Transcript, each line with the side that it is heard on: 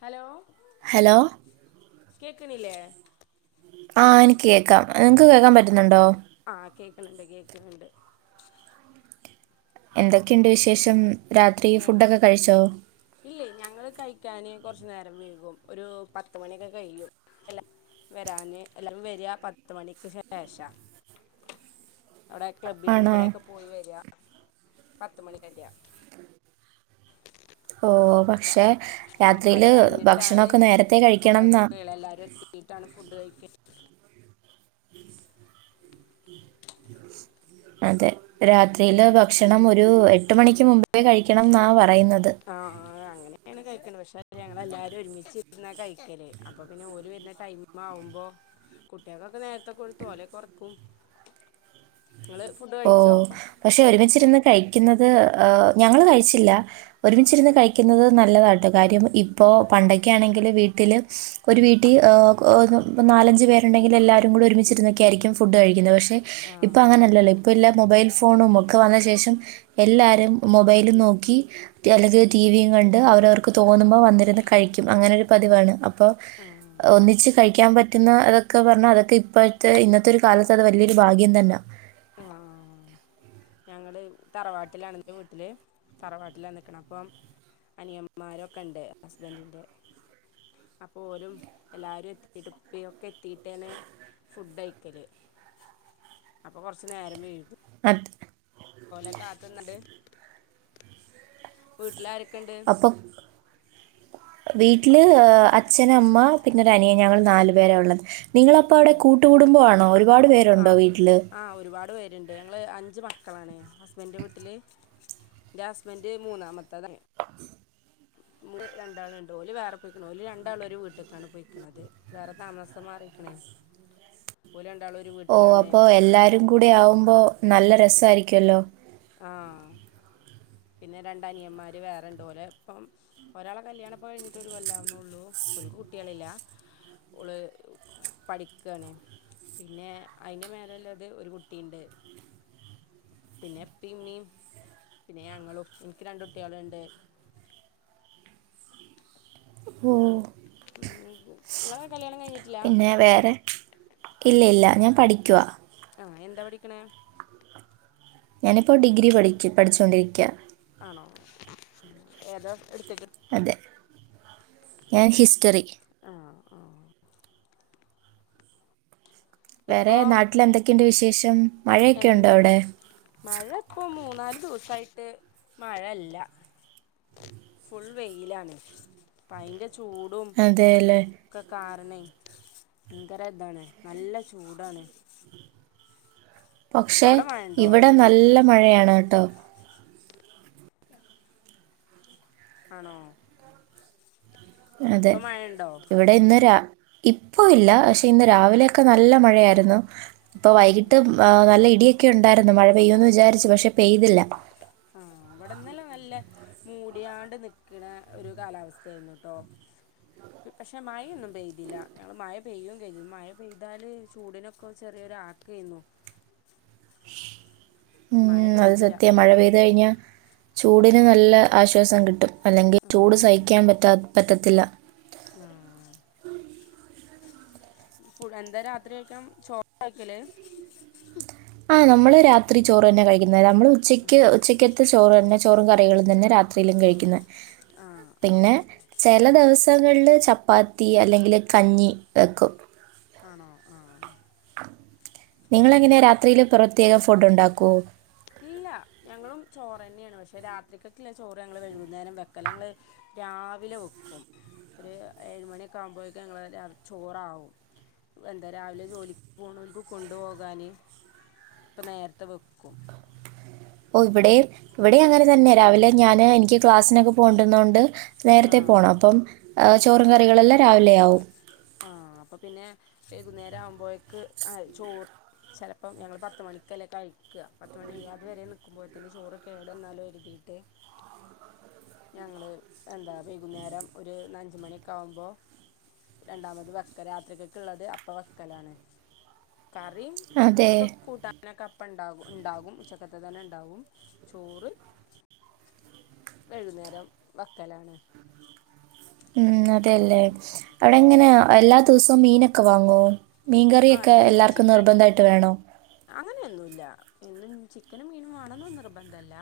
left: Hello
right: hello
left: കേക്കണില്ലേ
right: ആഹ് എനിക്ക് കേക്കാം. നിങ്ങക്ക് കേക്കാൻ പറ്റുന്നുണ്ടോ?
left: ആ കേക്കണണ്ട് കേക്കണണ്ട്
right: എന്തൊക്കെയുണ്ട് വിശേഷം രാത്രി
left: ഏ
right: ഫുഡൊക്കെ കഴിച്ചോ
left: ഇല്ല ഞങ്ങള് കഴിക്കാന് കുറച്ചു നേരം വെയ്കും ഒരു പത്തു മണിയൊക്കെ കയിയും എല്ലാ വരാന് എല്ലാവരും വരിക പത്ത് മണിക്ക് ശേഷാ അവിടെ ക്ലബ്ബിലും
right: ആണോ
left: ഇവിടെക്കെ പോയി വര പത്ത് മണി കല്യാ
right: ഓ പക്ഷെ
left: അപ്പോൾ അത്
right: രാത്രിയില്
left: കഴിഞ്ഞിട്ടാണ്
right: ഭക്ഷണൊക്കെ നേരത്തെ
left: ഫുഡൊക്കെ
right: കഴിക്കണംന്നാ
left: കഴിക്കുക എല്ലാവരും എത്തിട്ടാണ് ഫുഡ് കഴിക്കുന്നത്
right: അതെ രാത്രിയില്
left: ഉം
right: ഭക്ഷണം ഒരു എട്ട് മണിക്ക് മുമ്പ് ത്തെ കഴിക്കണം ന്നാ പറ
left: ആ അങ്ങനെയാണ് കഴിക്കണ്ടെ പക്ഷേ പക്ഷ ഞങ്ങ എല്ലാരും ഒരുമിച്ചച്ച് ഇരുന്നാ കഴിക്കല്േ അപ്പൊ പിന്നെ ഓല് വരുന്ന ടൈം ആവുമ്പോ കുട്ടികൾക്ക് നേരത്തെ കൊടുത്ത് അവരെ ഉറക്കും നിങ്ങള് ഫുഡ്
right: ഓ
left: കഴിച്ചോ
right: പക്ഷെ ഒരുമിച്ചിരുന്ന കഴിക്കുന്നത് ഞങ്ങള് കഴിച്ചില്ല
left: ആ
right: ഒരുമിച്ചിരുന്ന് കഴിക്കുന്നത് നല്ലതാണ് കാര്യം ഇപ്പൊ പണ്ടൊക്കെആണെങ്കിൽ വീട്ടില് ഒരു വീട്ടി നാലഞ്ചു പേ ണ്ടെങ്കില് എല്ലാരുംകൂടി ഒരുമിച്ചിരുന്ന് ക്കെ ആയിരിക്കും ഫുഡ്‌ കഴിക്കുന്നേ പക്ഷെ
left: ആ
right: ഇപ്പൊ അങ്ങനല്ലല്ലോ എല്ലാം മൊബൈൽഫോണും ഒക്കെ വന്ന ശേഷം എല്ലാരും മൊബൈലും നോക്കി ചിലത് ടീവിയും കണ്ട് അവരവർക്ക് തോ ന്നുമ്പോ വന്നിരുന്ന് കഴിക്കും അങ്ങനൊരു പതിവാണ് അപ്പൊ
left: ആ
right: പ്പൊ ഒന്നിച്ച് കഴിക്കാൻ പ റ്റുന്ന അതൊക്കെ പറഞ്ഞാൽ അതൊക്കെ ഇപ്പോഴത്തെ ഒരു കാലത്ത് അതൊക്കെ വല്യ ഭാഗ്യം തന്ന
left: അ ഞങ്ങള് തറവാട്ടിലാണ് ന്റെ വീട്ടില് തറവാട്ടില നിക്ക്‌ണെ അപ്പം അനിയന്മാരൊക്കെ ണ്ട് ഹസ്ബൻഡിന്റെ അപ്പോ ഓരും എല്ലാരും എത്തീട്ട് പ്പൊക്കെ എത്തീട്ടാണ് ഫുഡ് കഴിക്കല് അപ്പൊ കൊറച്ച് നേരം വെഴ്‌കും
right: [inaudible]
left: ഓലെ കാത്ത്ന്ന്ട്ട് വീട്ടില ക്കണ്ട്
right: വീട്ടില് അച്ഛന മ്മ പിന്നെ ഒരു അനിയൻ ഞങ്ങൾ നാല് പേര ഉള്ളത് നിങ്ങള അപ്പ അവിടെ കൂട്ടുകുടുമ്പാണോ ഒരുപാട് പേരുണ്ടോ വീട്ടില്
left: ണ്ട് ഞങ്ങൾ അഞ്ച് മക്കളാണ് ഹസ്ബൻന്റെ വീട്ടിൽ എന്റെ ഹസ്ബൻഡ് മൂന്നാമ [unintelligible] ണ്ട് രണ്ടാള്ണ്ട് ഓല് വേറെ പോയിക്ക്‌ണ് ഓല് രണ്ടാളും ഒരു വീട്ട്ക്കാണ് പൊയിക്കണത് വേറെ താമസം മാറിക്ക്‌ണേഓ
right: ഓ അപ്പൊ എല്ലാരും കൂടെ ആവുമ്പോ നല്ല രസായിരിക്കല്ലോ
left: ആ പിന്നെ രണ്ട് അനിയന്മാര് വേറെണ്ട് ഓലെപ്പം ഒരാളെ കഴിഞ്ഞിട്ട് പ്പം ഒരു കൊല്ലാവുന്നേ ള്ളൂ ഓല്ക്ക്‌ കുട്ട്യാളില്ല ഓള് പഠിക്കാണ് പിന്നെ അയിന്റെ മേലുള്ളത് ഒരു കുട്ടിണ്ട് പിന്നെ പ്പ മ്മീം പിന്നെ ഞങ്ങളും ന്ക്ക് രണ്ട് കുട്ട്യാള്ണ്ട്
right: ഓ
left: നിങ്ങളെ കല്യാണം കഴിഞ്ഞിട്ടില്ല
right: പിന്നെ വേറെ ഇല്ലയില്ല ഞാൻ പഠിക്കുവാ
left: ആഹ് എന്താ പഠിക്കണെ
right: ഞാനിപ്പോ ഡിഗ്രി പഠിചു പഠിച്ചുകൊണ്ടിരിക്കയാ
left: ആണോ ഏതാ എടു
right: അതെ ഞാൻ ഹിസ്റ്ററി
left: ആഹ് ആഹ്
right: വേറെ
left: ഇപ്പം
right: നാട്ടിൽ എന്തൊക്കെയുണ്ട് വി ശേഷം
left: എന്താ മഴ ഇപ്പൊ മൂന്നാല് രു ദിവസമായിട്ട് മഴല്ല ഫൾ വെയിലാണ് ഭയര ചൂടും
right: അതെ അല്ലേ
left: ഒക്കെ കാ ഭയങ്കര ഇതാണ് നല്ല ചൂടാണ്
right: പക്ഷേ
left: അവിടെ മഴണ്ടോ
right: ഇവിടെ നല്ല മഴയാണ് ത്ത
left: ആണോ
right: അതെ
left: ഇപ്പൊ മഴണ്ടോ
right: ഇവിടെ ഇന്നരാ ഇപ്പ ഇല്ല പക്ഷെ ഇന്ന് രാവിലെയൊക്കെ നല്ല മഴയായിരുന്നു. ഇപ്പൊ വൈകിട്ട് നല്ല ഇടിയ ഒക്കെ ഉണ്ടായിരുന്നു മഴ പെയ്യു വിചാരിച്ചു പക്ഷെ പെയ്തില്ല
left: ആഹ് ഇവിടെ ഇന്നലെ നല്ല മൂടിയാണ്ട് നിക്കണ ഒരു കാലാവസ്ഥായിരുന്നുട്ടോ പക്ഷെ മഴയൊന്നും പെയ്തില്ല ഞങ്ങള് മഴ പെയ്യയും കഴതില്ല മഴ പെയ്താല് ചൂടിനൊക്കെ ചെറിയൊ ആക്ക്യന്നു.
right: ഉം അത് സത്യ മഴ പെയ്ത് കഴിഞ്ഞ ചൂടിന് നല്ല ആശ്വാസം കിട്ടും അല്ലെങ്കിൽ ചൂട് സഹിക്കാൻ പറ്റാത്ത പറ്റത്തില്ല.
left: ഉ ഫുഡ് എന്താ രാത്രി ആക്കാം ചോറാക്കല്
right: ആ നമ്മള് രാത്രി ചോറ് തന്നെ കഴിക്കുന്ന നമ്മൾ ഉച്ചയ്ക്ക് ഉച്ചക്ക് ചോറ് ചോറും ക റികളും തന്നെ രാത്രിയിലും കഴിക്കുന്നത്.
left: ആഹ് ആഹ്
right: പിന്നെ
left: അതെ
right: ചില ദിവസം തങ്ങളിൽ ചപ്പാത്തി അല്ലെങ്കിൽ കഞ്ഞി വെക്കും.
left: ആണോ ആഹ്
right: നിങ്ങളെ എങ്ങനെ രാത്രിയില് പ്രത്യേക ഫുഡ് ഉണ്ടാക്കൂ
left: ഇല്ല ഞങ്ങളും ചോറെന്നേണ് പക്ഷെ രാത്രിക്കക്കില്ലേ ചോറ് ഞങ്ങള് വൈകുന്നേരം വെക്കലാ ഞങ്ങള് രാവിലെ വെക്കും ഒരു ഏഴുമണിയക്കെ ആവുമ്പോഴേക് ഞങ്ങള് ചോറാവും എന്താ രാവിലെ ജോലിക്ക് പോണോര്ക്ക്‌ കൊണ്ടു പോകാന് ഇപ്പ നേരത്തെ വെക്കും.
right: ഓ ഇവിടെയും ഇവിടെ അങ്ങനെ തന്നെയാ രാവിലെ ഞാന് എനിക്ക് ക്ലാസ്സിനൊക്കെ പോണ്ടുന്നോണ്ട് നേരത്തെ
left: ആഹ്
right: പോണം അപ്പം ചോറും കറികളെല്ലാം രാവിലെ ആവും
left: ആഹ അപ്പൊ പിന്നെ വൈകുന്നേരം ആവുമ്പോഴേക്ക് ചോറ് ചെലപ്പം ഞങ്ങള് പത്ത് മണിക്കല്ലേ കഴിക്കുക പത്തുമണികാ അതു വരെ നക്കുമ്പോ തന്നെ ചോറ് കേട വന്നാലും എരുതിട്ട് ഞങ്ങള് എന്താ വൈകുന്നേരം ഒരു അഞ്ചു മണിയൊക്കെ ആകുമ്പോ രണ്ടാമത് വെക്കലാ രാത്രിലേക്ക്‌ള്ളത് അപ്പ വെക്കലാണ്. കറീം
right: അതെ
left: ഇതൊക്കെ കൂട്ടനൊക്കെ അപ്പണ്ടാകും. ഉണ്ടാകും ഉച്ചക്കത്ത് തന്നെ ഉണ്ടാവും ചോറ് വൈകുന്നേരം വെക്കലാണ്.
right: മ് അ അതെല്ലേ
left: ഉം ആഹ്
right: അവടെങ്ങനെ എല്ലാ ദുവസോം മീന ഇക്ക വാങ്ങോ
left: ആന്ന് ചിക്കണ്ട്
right: വേണോ
left: അങ്ങനെ ഒന്നും ഇല്ല ചിക്കനും മീനും വാണന്നൊന്നും നിർബന്ധല്ല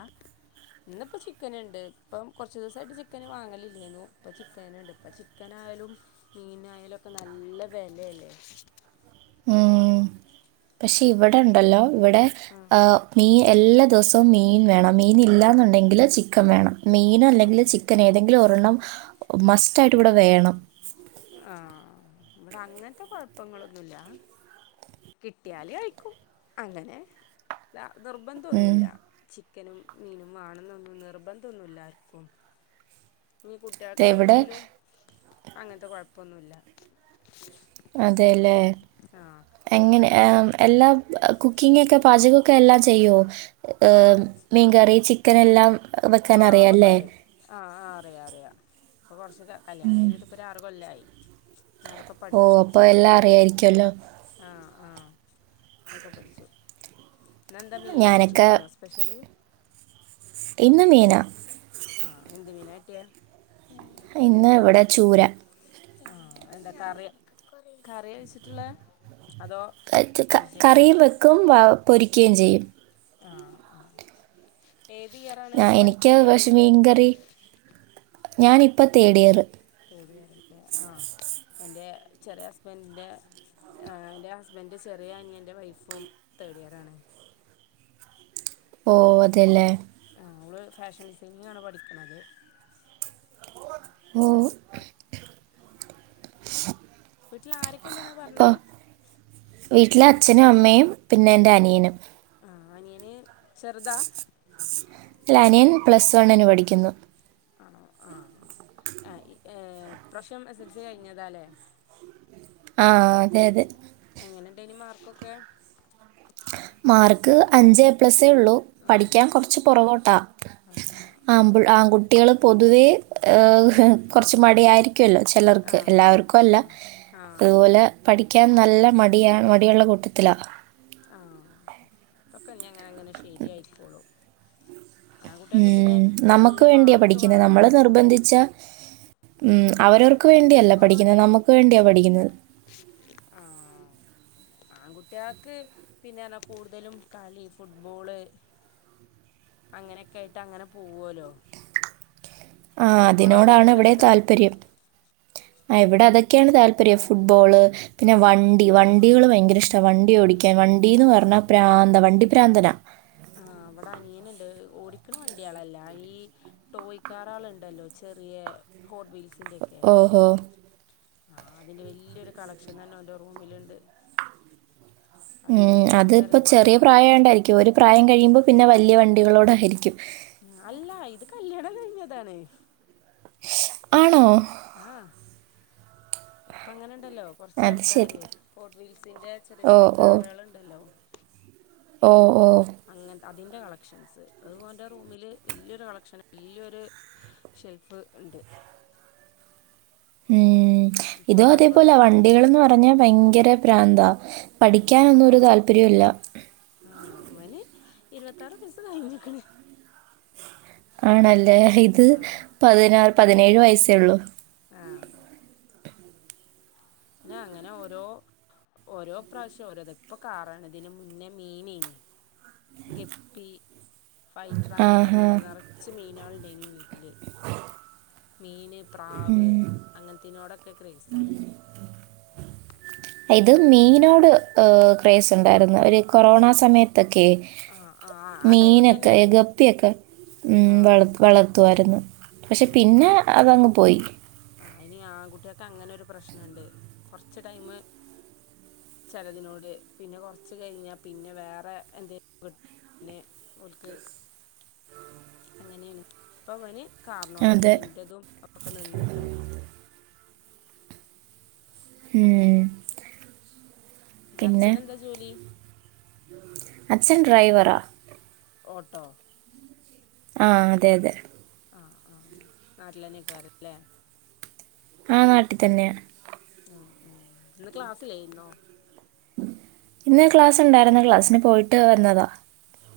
left: ഇന്നിപ്പോ ചിക്കന്ണ്ട് ഇപ്പൊ കൊറച്ച് ദിവസായ്റ്റ് ചിക്കനൊന്നും വാങ്ങലില്ലേരുന്നു ഇപ്പ ചിക്കന്ണ്ട് ഇപ്പ ചിക്കനായാലും മീനായാലും ഒക്കെ നല്ല വിലേല്ലേ
right: ഉം പക്ഷെ ഇവിടെ ഉണ്ടല്ലോ ഇവിടെ
left: ആഹ്
right: മീൻ എല്ലാ ദിവസം മീൻ വേണം മീൻ ഇല്ലാന്നുണ്ടെങ്കില് ചിക്കൻ വേണം മീൻ അല്ലെങ്കിൽ
left: ആഹ്
right: ചിക്കൻ ഏതെങ്കിലും ഒരെണ്ണം മസ്റ്റ് ആയിട്ട് ഇവിടെ വേണം
left: ആഹ് ഇവിടെ അങ്ങനത്തെ കുഴപ്പങ്ങളൊന്നുല്ല കിട്ടിയാല് കഴിക്കും അങ്ങനെ അത നിർബന്ധം
right: ഉം
left: ഒന്നുമില്ല ചിക്കനും മീനും വാണന്നൊന്നും നിർബന്ധന്നുമല്ലാര്ക്കും ഞ്ഞി
right: ഇവിടെ
left: കുട്ട്യാൾക്കാണെങ്കിലും അങ്ങനെ അങ്ങനത്ത കുഴപ്പൊന്നുമല്ല
right: അതേല്ലേ എങ്ങനെ ഏഹ് എല്ലാം കുക്കിങ്ങൊക്കെ പാചകൊക്കെ എല്ലാം ചെയ്യോ ഹ്
left: ആഹ്
right: മീൻകറി ചിക് ക്കനെല്ലാം
left: ആഹ് അതൊക്കെ അറിയും ആഹ് അറിയാ അറിയാ ഇപ്പൊ കൊറചൊക്കെ കല്യാണം കഴിഞ്ഞട്ട്പ്പൊര് ആറ് കൊല്ലായി ഞാൻ അതൊക്കെ
right: ഓ
left: പഠിച്ചു
right: അപ്പൊ എല്ലാം അറിയായിരിക്കൊല്ലോ
left: പൊക്കെ പഠിച്ചു ഇന്ന് എന്താ മീനോ
right: ഞാനൊക്കെ
left: ചിക്കനോ സ്പെഷ്യല്
right: ഇന്ന് മീന
left: ആ എന്ത് മീനാ കിട്ടിയ
right: ഇന്ന് ഇവിടെ ചൂര
left: ആ എന്താ കറി കറി കഴിച്ചിട്ടുള്ള
right: കറിയും വെക്കും പൊ രിക്കേം ചെയ്യും
left: ആ ആ ഏത് ഇയറാണ്
right: ഞാൻ എനിക്ക്
left: പഠിക്കുന്നത്
right: ഞാൻ ഇപ്പം തേടിയറ്
left: എന്റെ ചെറിയ ഹസ്ബൻഡിൻ്റെ എൻ്റെ ഹസ്ബൻ്റെ ചെറിയ അനിയൻ്റെ വൈഫും തേഡ് ഇയറ് ആണ്
right: ഓ അതെല്ലേ
left: ഓൾ ഫാഷൻ ഡിസൈനിംങ്ങ് ആണ് പഠിക്കുന്നത്
right: ഓ
left: വീട്ടിൽ ആരൊക്കെ ഇണ്ടന്നാ പറഞ്ഞേ?
right: വീട്ടില് അച്ഛനും അമ്മയും പിന്നെ എന്റെ അനിയനും.
left: ആഹ് അനിയൻ ചെറുതാ?
right: ഇല്ല അനിയൻ പ്ലസ് വണ്ണിന് പഠിക്കുന്നു.
left: ആണോ ആഹ് ആ ഏഹ് ഇപ്രാവശ്യം എസ് എസ് എൽ സി കഴിഞ്ഞതാല്ലേ?
right: ആഹ് അതെ അതെ.
left: എങ്ങനെയിണ്ടേനി മാർക്കൊക്കെ?
right: മാർക്ക് അഞ്ച് ഏ പ്ലസ് തേള്ള പഠിക്കാൻ കുറച്ച് പുറകോട്ടാ ആ ആൺ കുട്ടികള് പൊതുവേ ഏഹ് കുറച്ച് മടിയായിരി ക്കുവല്ലോ
left: ആ
right: ചിലർക്ക് എല്ലാർക്കുവല്ല
left: ആ ആ
right: ഇതുപോലെ പഠിക്ക ക്കാൻ നല്ല മടിയ മടിയുള്ള കൂട്ടത്തിലാ.
left: ആഹ് ഇപ്പ [unintelligible] അങ്ങനെ അങ്ങനെ ശരിയായിക്കോളും. ആൺ കുട്ടികക്ക്
right: ഉം,
left: പിന്നെ നല്ല
right: നമുക്ക് വേണ്ടിയാ
left: മാർക്ക്
right: പഠിക്കുന്നത് നമ്മൾ
left: വേണന്നൊന്നുല്ലല്ലോ
right: നിർബന്ധിച്ച ഉം, അവരവർക്ക് വേണ്ടിയല്ല പഠിക്കുന്നത് നമുക്ക് വേണ്ടിയാ പഠിക്കുന്നത്
left: ആഹ് ആൺകുട്ടി കക്ക് പിന്നെ കൂടുതലും കളി ഫുട്ബോള് അങ്ങനെയൊക്കെയിട്ട് അങ്ങനെ പോകുമല്ലോ?
right: ആ അതിനോടാണ് ഇവിടെയും താല്പര്യം. ആ ഇവിടെ അതൊക്കെയാണ് താല്പര്യം ഫുട്ബോള് പിന്നെ വണ്ടി വണ്ടികള് ഭയങ്കര ഇഷ്ട വണ്ടി ഓടിക്കാൻ വണ്ടീന്ന് പറഞ്ഞാൽ പ്രാന്ത വണ്ടി പ്രാന്തനാ
left: ആ അവട അനിയനിണ്ട്, ഓടിക്കണ വണ്ടി ആളല്ല, ഈ ടോയ്ക്കാറ ആള്ണ്ടല്ലോ ചെറിയ ഹോട് വീൽ സിന്റെക്കെ
right: ഓഹോ
left: ആ അതിന്റെ വെല്യൊരു കളക്ഷൻ തന്നെ ഓന്റെ റൂമിലുണ്ട്.
right: മ്
left: അതിന് ഭയങ്കര
right: അതിപ്പ ചെറിയ
left: ഇമ്പോർട്ടൻ്റാ
right: പ്രായണ്ടായിരി ക്കു ഒരു പ്രായം കഴിയുമ്പോ പിന്നെ വല്യ വണ്ടികളോട് ഹരിക്കും.
left: അല്ല ഇത് കല്യാണം കഴിഞ്ഞതാണ്.
right: ആണോ
left: ആ ഇപ്പ അങ്ങനെണ് ണ്ടല്ലോ കൊറച്ച്
right: അത് ശരി
left: ആൾക്കാര് ഫോർട് വീൽസിന്റെ ചെറിയ
right: ഓ
left: ചെറിയ
right: ഓ
left: കാറ്കള്ണ്ടല്ലോ.
right: ഓ ഓ
left: അങ്ങനത്തെ അതിൻ്റെ കളക്ഷൻസ് അത് ഓൻ്റെ റൂമില് വെല്യോരു കളക്ഷൻ വാല്യോരു ഷെൽഫ് ഇണ്ട്.
right: മ് ഇത് അതേപോല വണ്ടികൾന്ന് പറഞ്ഞാ ഭയങ്ക റ്റെ പ്രാന്ത.
left: ആ
right: പഠിക്കാനൊന്നും ഒരു താൽപര്യുല്ല. [inaudible]
left: ആ അവന് ഇരുപത്താറ് വയസ്സ് കഴിഞ്ഞ്ക്ക്ണ്
right: ആണ് ല്ലേ ഇത് പതിനാല് പതിനേഴ് വയസ്സേള്ളൂ
left: ആ പിന്നെ അങ്ങനെ ഓരോ ഓരോ പ്രാവശ്യം ഓരോത് തിപ്പ കാറാണ് ഇതിന് മുന്നേ മീനേനി ഗെപ്പി ഫൈറ്റർ അങ്ങനത്തെ
right: ആഹാ.
left: മീനുകൾ നറച്ച് മീനാള് മീനും വീട്ടില് മീന് പ്രാവ് അങ്ങനത്തിനോടൊക്കെ ക്രേസാണ്
right: ഇത് മീനോട് എ ക്രേസ് ഉണ്ടായിരുന്നു ഒരു കൊറോണ സമയത്ത് ക്കെ
left: ആഹ് ആഹ് ആ ടൈമിൽ
right: മീനൊക്കെ
left: തന്നെയാണ്
right: ഗപ്പിയൊക്കെ ഉം വള
left: ആഹ്
right: വളർത്തുവായിരുന്നു പക്ഷെ പിന്നെ അതങ്ങ് പോയി [inaudible]
left: അ അയിന് ആൺകുട്ട്യാക്ക് അങ്ങനെ ഒരു പ്രശ്നണ്ട് കൊറച്ച് ടൈമ് ചെലതിനോട് പിന്നെ കൊറച്ച് കഴിഞ്ഞാ പിന്നെ വേറെ എന്തെങ്ങു കിട്ടു ഓൽക്ക് അങ്ങനെണ് ഇപ്പവന് കാർന്നോടാണ്
right: അതെ.
left: മീൻ്റതും ഒക്കെ നിന്ന്ക്ക്ണ്
right: ഉം
left: ന്നെ
right: പിന്നെ
left: അച്ചനെന്താ ജോലി
right: അച്ഛൻ ഡ്രൈവറാ
left: ഓട്ടോ
right: ആ അതെ അതെ
left: ആ ആ നാട്ടിലെന്നെയ്ക്കാരംല്ലെ
right: ആ നാട്ടിതന്നെ
left: ഉ ഉ ഇന്ന് ക്ലാസ്സിലെയിന്നോ
right: ഇന്ന് ക്ലാസ് ഉണ്ടായിരുന്നു ക്ലാസ്സിന് പോയിട്ട് വന്നതാ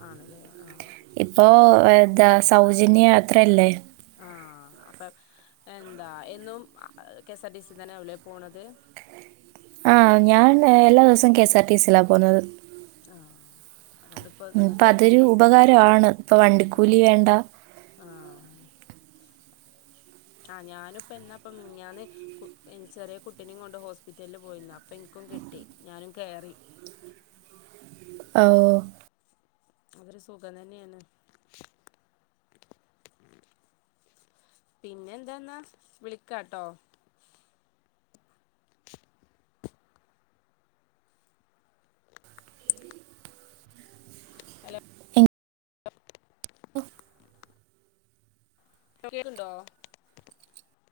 left: ആണല്ലേ ആഹ് ശരി
right: ഇപ്പോ എന്താ സൗജന്യ യാത്രല്ലേ
left: ആ അപ്പൊ എന്താ എന്നും കെഎസ് ആർ ടി സി തന്നെ ആവുംല്ലേ പോണത്
right: ആ ഞാൻ എല്ലാ ദിവസവും കെഎസ് ആർ ടി സിയിലാ പോകുന്നത്
left: ആ അതുകൊണ്ട് പ്പം
right: ഉം, അപ്പം
left: സുഖായിരിക്കും
right: അതൊരു
left: ബസ്സിന്
right: ഉപകാരമാണ്. ഇപ്പം
left: ആ
right: വണ്ടിക്കൂലി വേണ്ട.
left: ആ ആ ഞാനും പ്പൊ ന്നാപ്പൊ മിഞ്ഞാന് ചെറിയ കുട്ടിനേം കൊണ്ട് ഹോസ്പിറ്റലില് പോയിന് അപ്പൊ ഇൻക്കും കിട്ടി ഞാനും കേറി
right: ഓ
left: അതൊരു സുഖം തന്നെണ് പിന്നെന്താന്നാ വിളിക്കാട്ടോ ഹലോ
right: [inaudible]
left: [inaudible]